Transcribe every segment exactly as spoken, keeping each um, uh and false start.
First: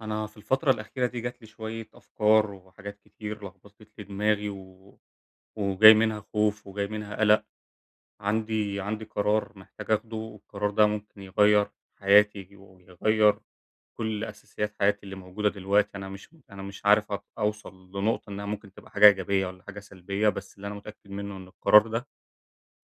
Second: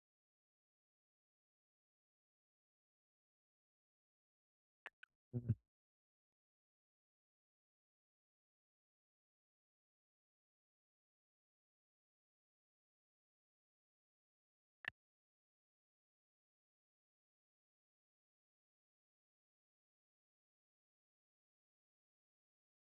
أنا في الفترة الأخيرة دي جات لي شوية أفكار وحاجات كتير لخبطت لي دماغي و... إمم، وجاي منها خوف وجاي منها قلق. عندي عندي قرار محتاج أخده، والقرار ده ممكن يغير حياتي ويغير كل أساسيات حياتي اللي موجودة دلوقتي. أنا مش أنا مش عارف أط- أوصل لنقطة إنها ممكن تبقى حاجة إيجابية ولا حاجة سلبية، بس اللي أنا متأكد منه إن القرار ده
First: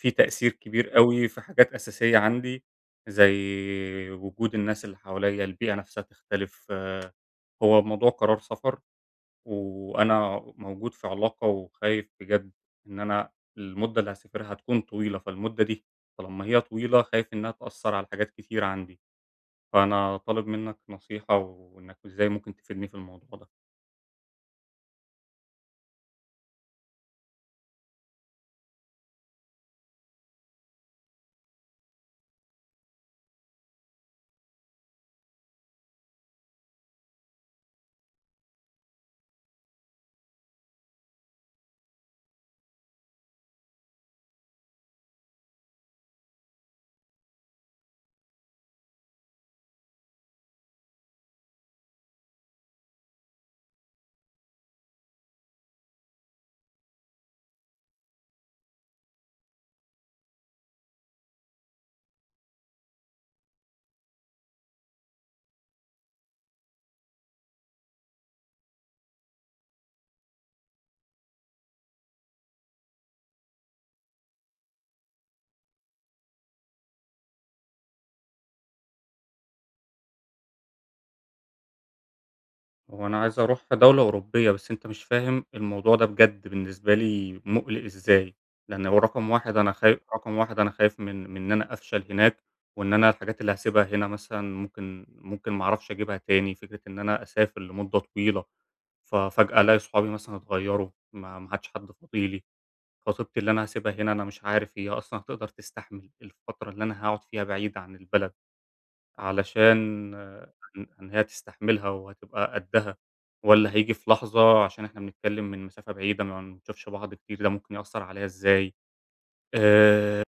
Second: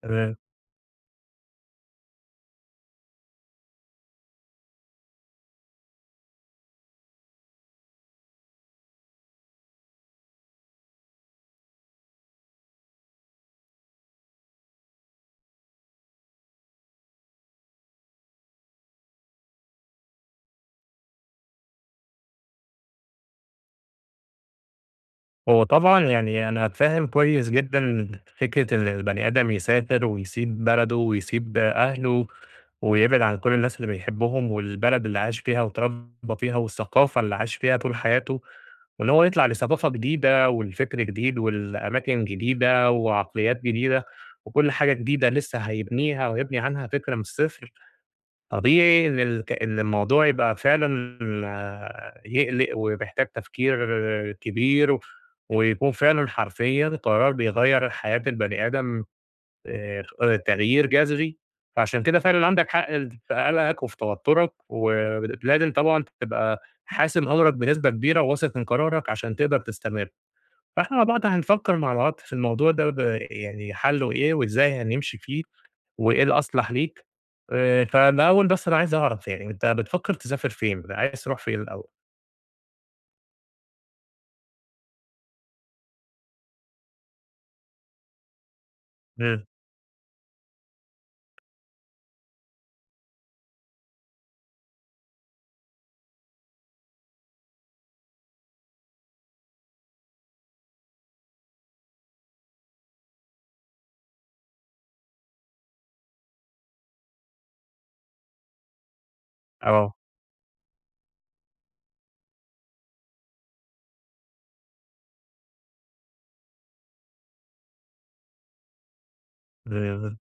فيه تمام. تأثير كبير قوي في حاجات أساسية عندي، زي وجود الناس اللي حواليا، البيئة نفسها تختلف. هو موضوع قرار سفر، وأنا موجود في علاقة وخايف بجد إن أنا المدة اللي هاسافرها هتكون طويلة، فالمدة دي طالما هي طويلة خايف إنها تأثّر على حاجات كتير عندي، فأنا طالب منّك نصيحة وإنّك إزاي ممكن تفيدني في الموضوع ده. هو طبعًا يعني أنا فاهم كويس جدًا فكرة إن البني آدم يسافر ويسيب بلده ويسيب أهله، ويبعد عن كل الناس اللي بيحبهم والبلد اللي عاش فيها واتربى فيها والثقافة اللي عاش فيها طول حياته، وإن هو يطلع لثقافة جديدة ولفكر جديد ولأماكن جديدة وعقليات جديدة، وكل حاجة جديدة لسه هيبنيها ويبني عنها فكرة من الصفر. طبيعي إن الك إن الموضوع يبقى فعلًا آه، يقلق ومحتاج تفكير كبير، و- ويكون فعلًا حرفيًا قرار بيغيّر حياة البني آدم آآ تغيير جذري، فعشان كده فعلًا عندك حق ال في قلقك وفي توترك، ولازم طبعًا تبقى حاسم أمرك بنسبة كبيرة وواثق من قرارك عشان تقدر تستمر، فإحنا مع بعض هنفكر مع بعض في الموضوع ده ب يعني حلّه إيه وإزاي هنمشي فيه. وإيه الأصلح ليك، آآ، فالأول بس أنا عايز أعرف يعني أنت بتفكّر تسافر فين؟ عايز تروح فين الأول؟ هو أنا عايز أروح دولة أوروبية، بس أنت مش فاهم الموضوع ده بجد بالنسبة لي مُقلق إزاي، لإن هو رقم إمم، واحد، أنا خاي رقم واحد أنا خايف من من إن أنا أفشل هناك، وإن أنا الحاجات اللي هاسيبها هنا مثلًا ممكن ممكن ما أعرفش أجيبها تاني. فكرة إن أنا أسافر لمدة طويلة ففجأة ألاقي صحابي مثلًا اتغيّروا، ما ما عادش حد فاضي لي، خطيبتي اللي أنا هاسيبها هنا أنا مش عارف هي أصلًا هتقدر تستحمل الفترة اللي أنا هاقعد فيها بعيد عن البلد، علشان آه، إن إن هي تستحملها وهتبقى قدّها، والّا هييجي في لحظة عشان إحنا بنتكلّم من مسافة بعيدة ما بنشوفش بعض كتير ده ممكن يأثّر عليّا إزاي؟ آه. آآ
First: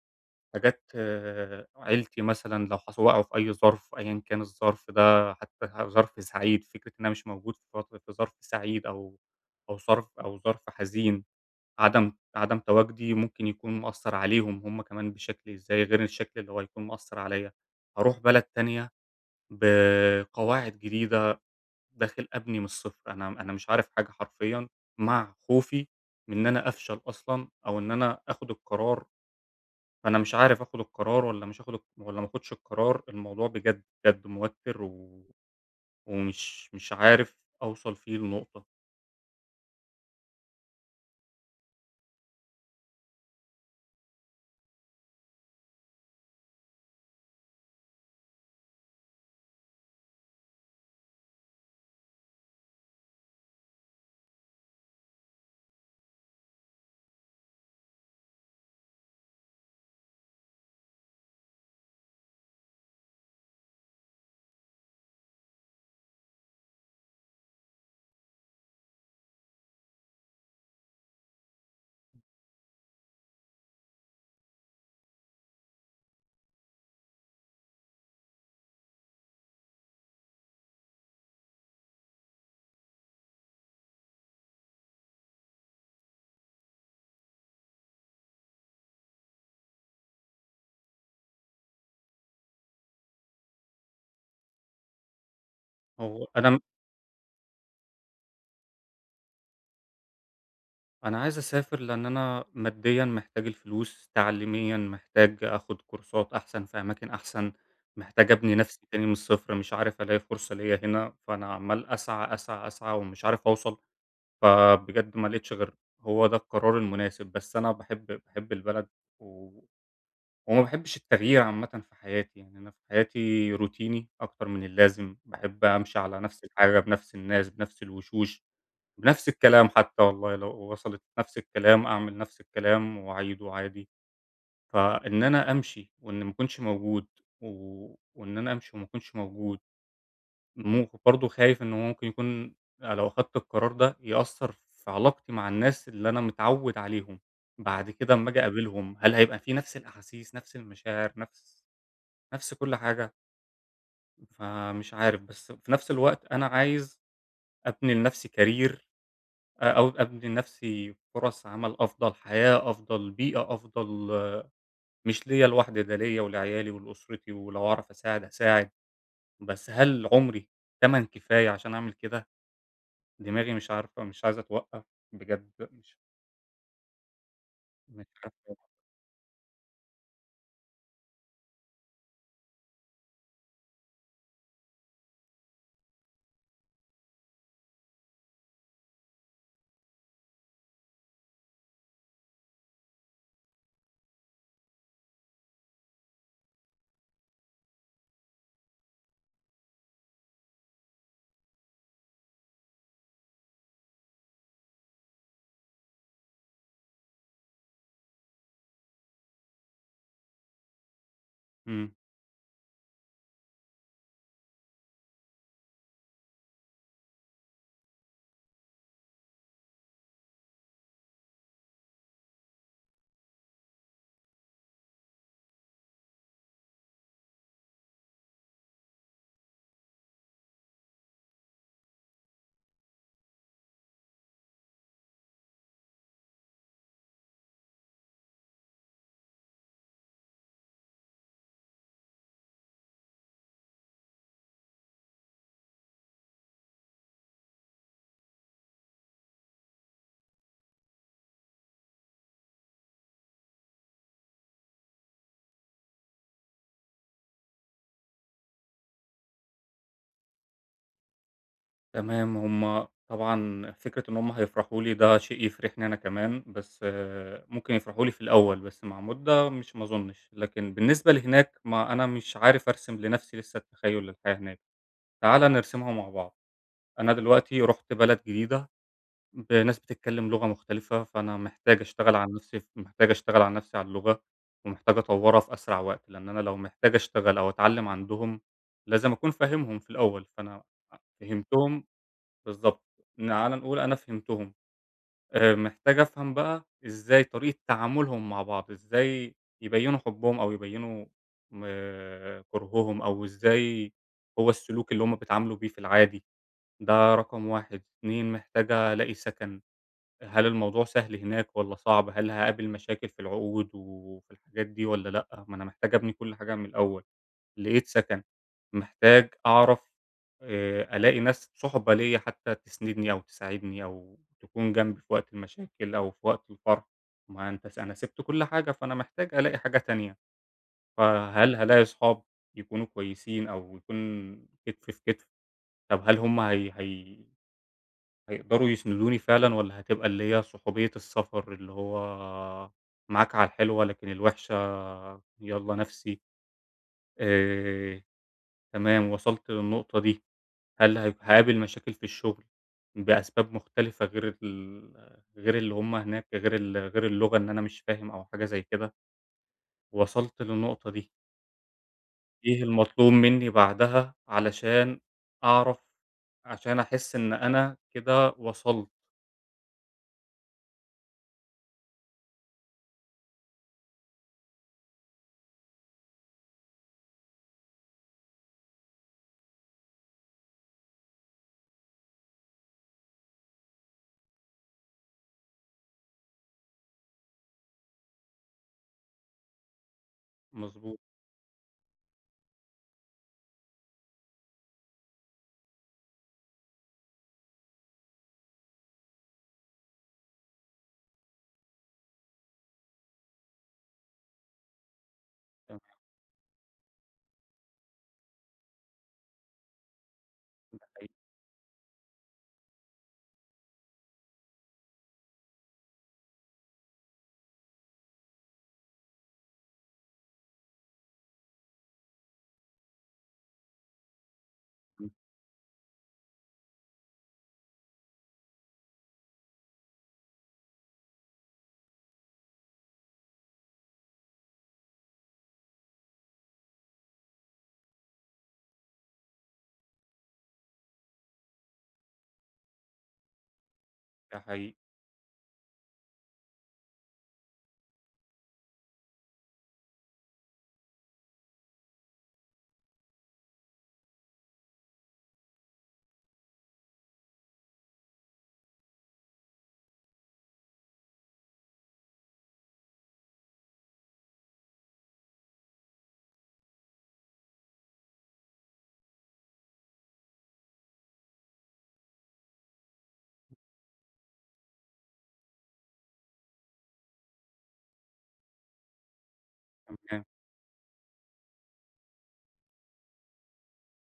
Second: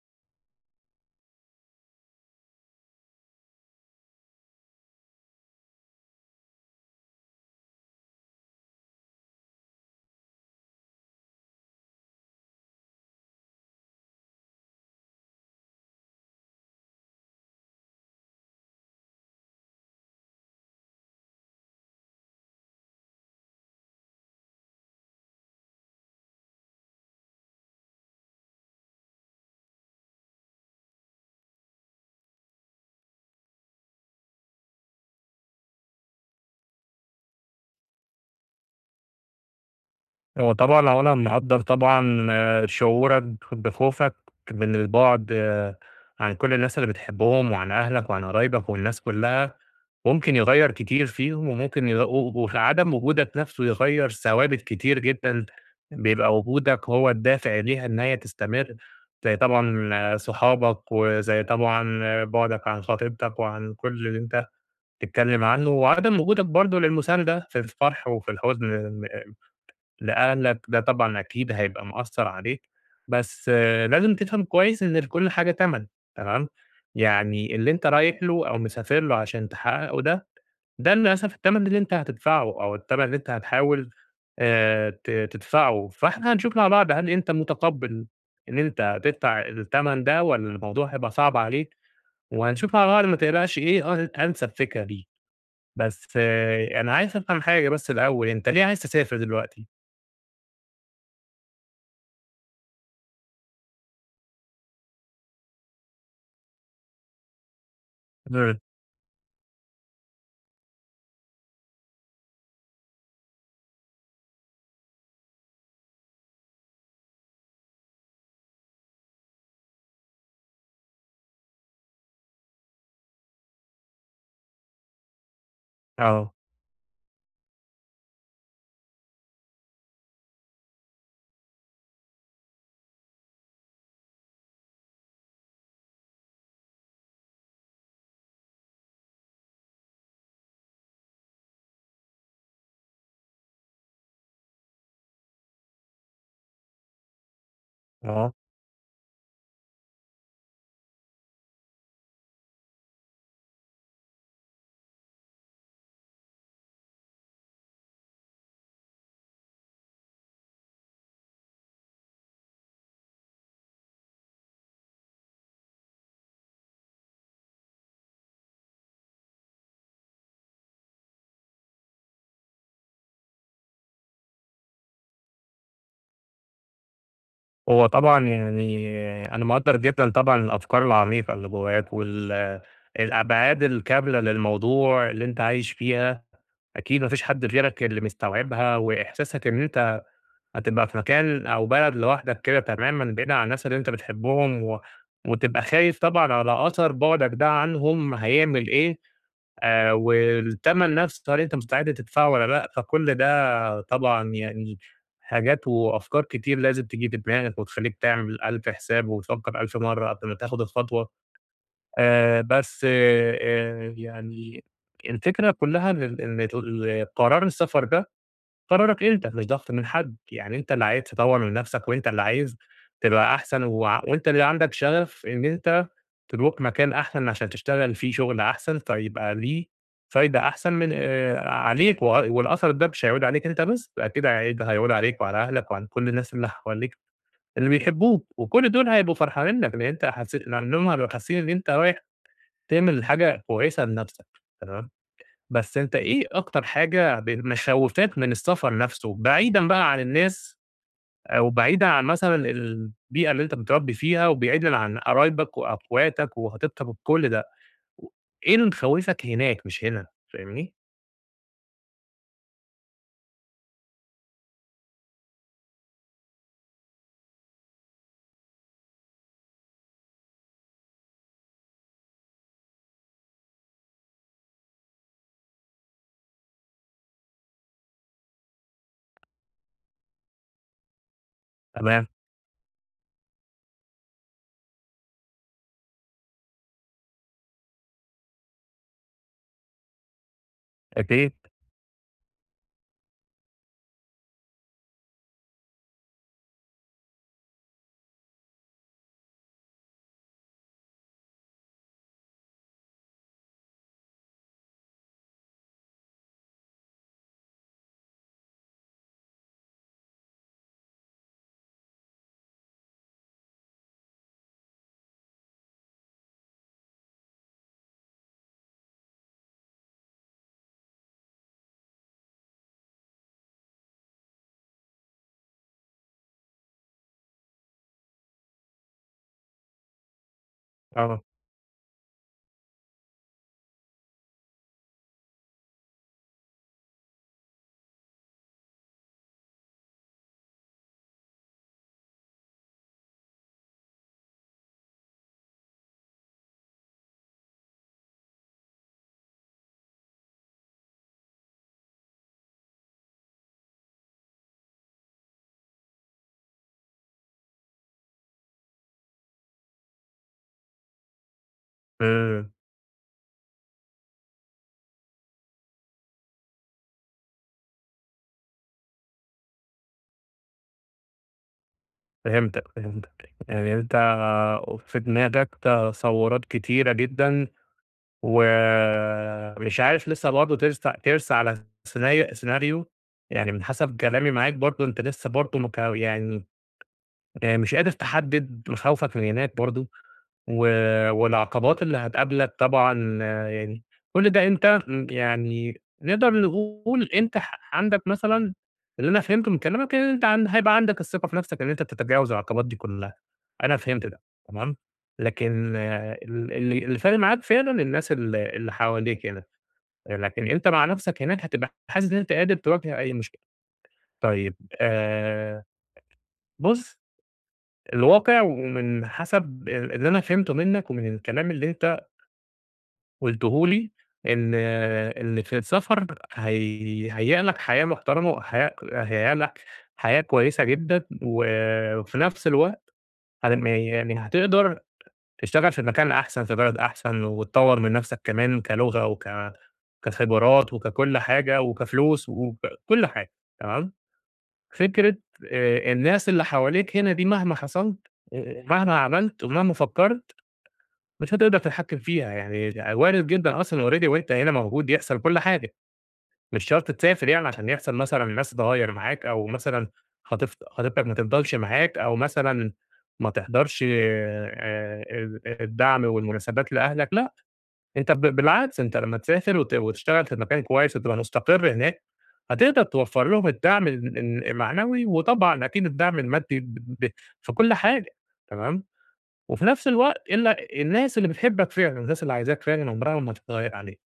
حاجات، آه، عيلتي مثلًا لو حص وقعوا في أي ظرف أيًا كان الظرف ده، حتى ظرف سعيد، فكرة إن أنا مش موجود في ظرف في ظرف سعيد أو أو ظرف أو ظرف حزين، عدم عدم تواجدي ممكن يكون مأثّر عليهم هم كمان بشكل إزاي، غير الشكل اللي هو هيكون مأثّر عليّا. هاروح بلد تانية بقواعد جديدة، داخل أبني من الصفر، أنا أنا مش عارف حاجة حرفيًا، مع خوفي من إن أنا أفشل أصلًا أو إن أنا آخُد القرار، فأنا مش عارف آخُد القرار والّا مش آخُد الق والّا ما آخُدش القرار. الموضوع بجد، بجد موتِّر، و ومش مش عارف أوصل فيه لنقطة. هو طبعًا أولًا مقدّر طبعًا آه، شعورك بخوفك من البُعد آه، عن كل الناس اللي بتحبهم وعن أهلك وعن قرايبك والناس كلّها، ممكن يغيّر كتير فيهم وممكن يغ و وعدم وجودك نَفْسه يغيّر ثوابت كتير جدًا، بيبقى وجودك هو الدافع ليها إن هي تستمر، زي طبعًا آه، صحابك وزي طبعًا آه، بُعدك عن خطيبتك وعن كل اللي أنت بتتكلّم عنه، وعدم وجودك برضه للمساندة في الفرح وفي الحزن. لأهلك ده طبعًا أكيد هيبقى مأثّر عليك، بس آه، لازم تفهم كويس إن لكل حاجة تَمَن تمام، يعني اللي أنت رايح له أو مسافر له عشان تحقّقه ده، ده للأسف التَمَن اللي أنت هتدفعه أو التَمَن اللي أنت هتحاول آآ ت تدفعه، فإحنا هنشوف مع بعض هل أنت متقبّل إن أنت هتدفع التَمَن ده والّا الموضوع هيبقى صعب عليك، وهنشوف مع بعض ما تقلقش إيه أن أنسب فكرة ليك، بس هو أنا م آه، أنا عايز أفهم حاجة بس الأول، أنت ليه عايز تسافر دلوقتي؟ أنا عايز أسافر لإن أنا ماديًا محتاج الفلوس، تعليميًا محتاج آخُد كورسات أحسن في أماكن أحسن، محتاج أبني إمم. نَفْسي تاني من الصفر، مش عارف ألاقي فرصة ليّا هنا، فأنا عمّال أسعى، أسعى، أسعى ومش عارف أوصل، فبجد ما لقيتش غير هو ده القرار المناسب. بس أنا باحب باحب البلد و وما باحبش التغيير عامةً في حياتي. يعني أنا في حياتي روتيني أكتر من اللازم، باحب أمشي على آه. نفس الحاجة بنفس الناس بنفس الوشوش، بنفس الكلام، حتى والله لو وصلت نفس الكلام أعمل نفس الكلام وأعيده عادي. فإن أنا أمشي وإن ما أكونش موجود و وإن أنا أمشي وما أكونش موجود، مو برضه خايف إن هو ممكن يكون لو أخدت القرار ده يأثّر في علاقتي مع الناس اللي أنا متعود عليهم. بعد كده أمّا آه، آجي أقابلهم هل هيبقى في نفس الأحاسيس، نفس المشاعر، نفس نفس كل حاجة، فمش عارف. بس في نفس الوقت أنا عايز أبني لنفسي career، أ أو أبني لنفسي فرص عمل أفضل، حياة أفضل، بيئة أفضل، مش ليّا لوحدي، ده ليّا ولعيالي ولأسرتي، ولو أعرف أساعد هاساعد. بس هل عمري تَمَن كفاية عشان أعمل كده؟ دماغي مش عارفة، مش عايزة توقّف، بجد مش هو مش طبعًا عارف. يعني أنا مقدّر جدًا طبعًا الأفكار العميقة اللي جواك وال الأبعاد الكاملة للموضوع اللي أنت عايش فيها، أكيد ما فيش حد غيرك اللي مستوعبها، وإحساسك إن أنت هتبقى في مكان أو بلد لوحدك كده تمامًا بعيد عن الناس اللي أنت بتحبهم، و وتبقى خايف طبعًا على أثر بُعدك ده عنهم هيعمل إيه آآ والتمن نفسه هل أنت مستعد تدفعه والّا لأ؟ فكل ده طبعًا يعني حاجات وأفكار كتير لازم تيجي في دماغك وتخلّيك تعمل ألف حساب وتفكّر ألف مرّة قبل ما تاخد الخطوة، إمم. آآ بس آآ يعني الفكرة كلّها إن ال إن ال قرار السفر ده قرارك أنت مش ضغط من حد، يعني أنت اللي عايز تطوّر من نفسك وأنت اللي عايز تبقى أحسن وع وأنت اللي عندك شغف إن أنت تروح مكان أحسن عشان تشتغل فيه شغل أحسن، فيبقى ليه فايدة أحسن من آآ عليك و والأثر ده مش هيعود عليك أنت بس، أكيد هيعيد هيعود عليك وعلى أهلك وعلى كل الناس اللي حواليك اللي بيحبوك، وكل دول هيبقوا فرحانين لك، لإن أنت حسيت لإنهم هيبقوا حاسين إن أنت رايح تعمل حاجة كويسة لنفسك، تمام؟ بس أنت إيه أكتر حاجة ب مخوّفاك من السفر نفسه، بعيدًا بقى عن الناس أو بعيدًا عن مثلًا البيئة اللي أنت متربي فيها، وبعيدًا عن قرايبك وأخواتك وخطيبتك وكل ده، إيه اللي مخوّفك هناك مش هنا، فاهمني؟ تمام، هم طبعًا فكرة إن هم هيفرحوا لي ده شيء يفرحني أنا كمان، بس آه، ممكن يفرحوا لي في الأول، بس مع مدة مش ما أظنش. لكن بالنسبة لهناك، ما أنا مش عارف أرسم لنفسي لسه التخيُّل للحياة هناك. تعالَ نرسمها مع بعض. أنا دلوقتي رُحت بلد جديدة ب ناس بتتكلم لغة مختلفة، فأنا محتاج تمام، أشتغل على نفسي ف محتاج أشتغل على نفسي على اللغة، ومحتاج أطوّرها في أسرع وقت، لأن أنا لو محتاج أشتغل أو أتعلم عندهم، لازم أكون فاهمهم في الأول، فأنا أكيد، فهمتهم بالضبط. تعالَ نقول أنا فهمتهم، آآ محتاج أفهم بقى إزاي طريقة تعاملهم مع بعض، إزاي يبيّنوا حُبّهم أو يبيّنوا م كُرههم، أو إزاي هو السلوك اللي هم بيتعاملوا بيه في العادي. ده رقم واحد، اتنين محتاج ألاقي سَكَن، هل الموضوع سهل هناك والّا صعب؟ هل هاقابل مشاكل في العقود وفي الحاجات دي والّا لأ؟ ما أنا محتاج أبني كل حاجة من الأول. لقيت سكن، محتاج أعرف آآ ألاقي ناس صُحبة ليّا حتى تسندني أو تساعدني أو تكون جنبي في وقت المشاكل أو في وقت الفرح، ما أنت س أنا سِبت كل حاجة، فأنا محتاج ألاقي حاجة تانية، آه، فهل هالاقي صحاب يكونوا كويسين أو يكون كتف في كتف؟ طب هل هم هي هي هيقدروا يسندوني فعلًا، والّا هتبقى اللي هي صُحوبية السفر، اللي هو معاك على الحلوة لكن الوحشة يالّا نَفْسي. آآ تمام، وصلت للنقطة دي. هل هي هاقابل مشاكل في الشغل بأسباب مختلفة غير ال غير اللي هم هناك، غير ال غير اللغة إن أنا مش فاهم أو حاجة زي كده؟ وصلت للنقطة دي، إمم، إيه المطلوب منّي بعدها علشان أعرف عشان أحس إن أنا كده وصلت. فهمتك، فهمتك، يعني أنت في دماغك تصورات كتيرة جدًا ومش عارف لسه برضه ترسى ترسى على سيناري سيناريو يعني من حسب كلامي معاك برضه أنت لسه برضه مك يعني آآ مش قادر تحدد مخاوفك من هناك برضه، و مضبوط. والعقبات اللي هتقابلك طبعًا آه، يعني كل ده أنت م يعني نقدر نقول أنت ح عندك مثلًا اللي أنا فهمته من كلامك إن أنت عن هيبقى عندك الثقة في نفسك إن أنت تتجاوز العقبات دي كلها، أنا فهمت ده تمام، لكن ده آه، ال اللي اللي فارق معاك فعلًا الناس ال اللي حواليك هنا، لكن أنت مع حقيقي. نفسك هناك هتبقى حاسس إن أنت قادر تواجه أي مشكلة. طيب آآ بُص، الواقع ومن حسب ال اللي أنا فهمته منك ومن الكلام اللي أنت قُلته لي إن إن في السفر هي هيهيأ لك حياة محترمة وحياة هيهيأ لك حياة كويسة جدًا، وفي نفس الوقت هن يعني هتقدر تشتغل في مكان أحسن، في بلد أحسن، وتطوّر من نفسك كمان كلغة وك كخبرات وككل حاجة وكفلوس وككل حاجة، تمام؟ ده حقيقي. فكرة آآ الناس اللي حواليك هنا دي مهما حصلت، آآ مهما عملت ومهما فكرت مش هتقدر تتحكم فيها، يعني وارد جدًا أصلًا already وأنت هنا موجود يحصل كل حاجة، مش شرط تسافر يعني عشان يحصل مثلًا الناس تتغيّر معاك أو مثلًا خطيف خطيبتك ما تفضلش معاك أو مثلًا ما تحضرش آآ ال الدعم والمناسبات لأهلك، لأ، أنت ب بالعكس أنت لمّا تسافر وت وتشتغل في مكان كويس وتبقى مستقر هناك، هتقدر توفّر لهم الدعم ال ال المعنوي وطبعًا أكيد الدعم المادي ب ب في كل حاجة، تمام؟ وفي نفس الوقت تمام. إلا الناس اللي بتحبك فعلًا، الناس اللي عايزاك فعلًا عمرها ما هتتغيّر عليك،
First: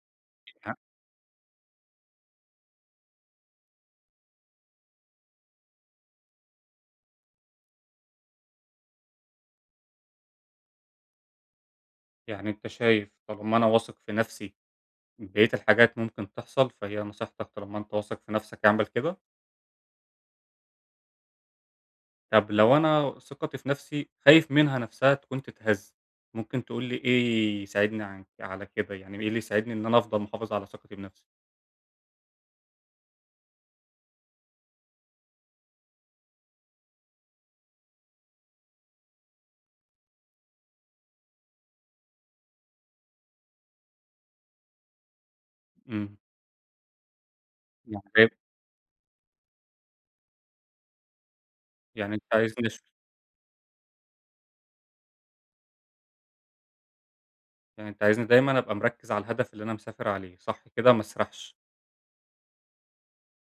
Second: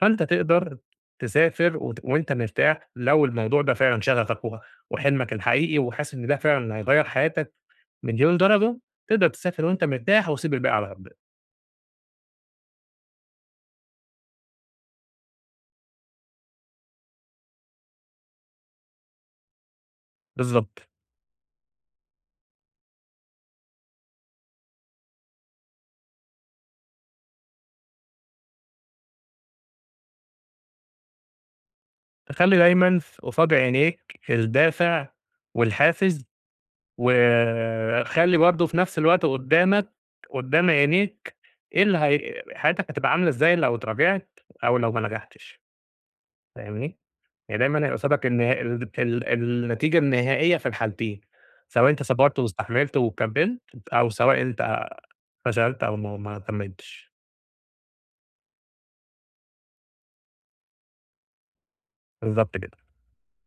فأنت ي تقدر تسافر وت وأنت مرتاح لو الموضوع ده فعلًا شغفك و وحلمك الحقيقي وحاسس إن ده فعلًا هيغيّر حياتك مليون درجة، تقدر تسافر وأنت مرتاح وسيب الباقي على ربنا، يعني أنت شايف طالما أنا واثق في نَفْسي بقية الحاجات ممكن تحصل، فهي نصيحتك طالما أنت واثق في نَفْسك اعمل كده؟ بالضبط، طب لو أنا ثقتي في نفسي خايف منها نفسها تكون تتهز، ممكن تقول لي إيه يساعدني عن على كده، يعني إيه اللي يساعدني إن أنا أفضل محافظ على ثقتي بنفسي؟ تخلّي دايمًا في- قصاد عينيك الدافع والحافز، وخلّي برضه في نفس الوقت قدّامك قدّام عينيك إيه اللي هي حياتك هتبقى عاملة إزاي لو اتراجعت أو لو ما نجحتش. إمم. فاهمني؟ يعني دايمًا هيبقى يعني قصادك طيب. النها ال ال النتيجة النهائية في الحالتين، سواء أنت يعني أنت صبرت عايزني أش واستحملت وكمّلت، أو سواء أنت فشلت أو ما ما كمّلتش، يعني أنت عايزني دايمًا أبقى مركز على الهدف اللي أنا مسافر عليه، صح كده؟ ما أسرحش. بالضبط كده،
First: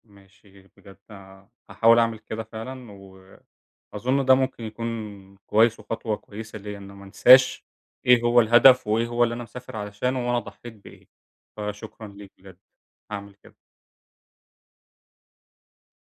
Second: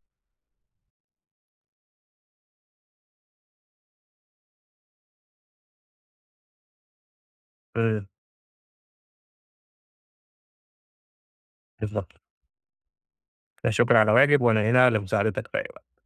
ماشي بجد، هاحاول أعمل كده فعلًا، وأظن ده ممكن يكون كويس وخطوة كويسة ليّا، إن ما انساش إمم، إيه هو الهدف، وإيه هو اللي أنا مسافر علشانه، وأنا ضحيت بإيه. فشكرًا بالضبط، ليك بجد، هاعمل كده. لا شكر على واجب وأنا هنا لمساعدتك في أي وقت.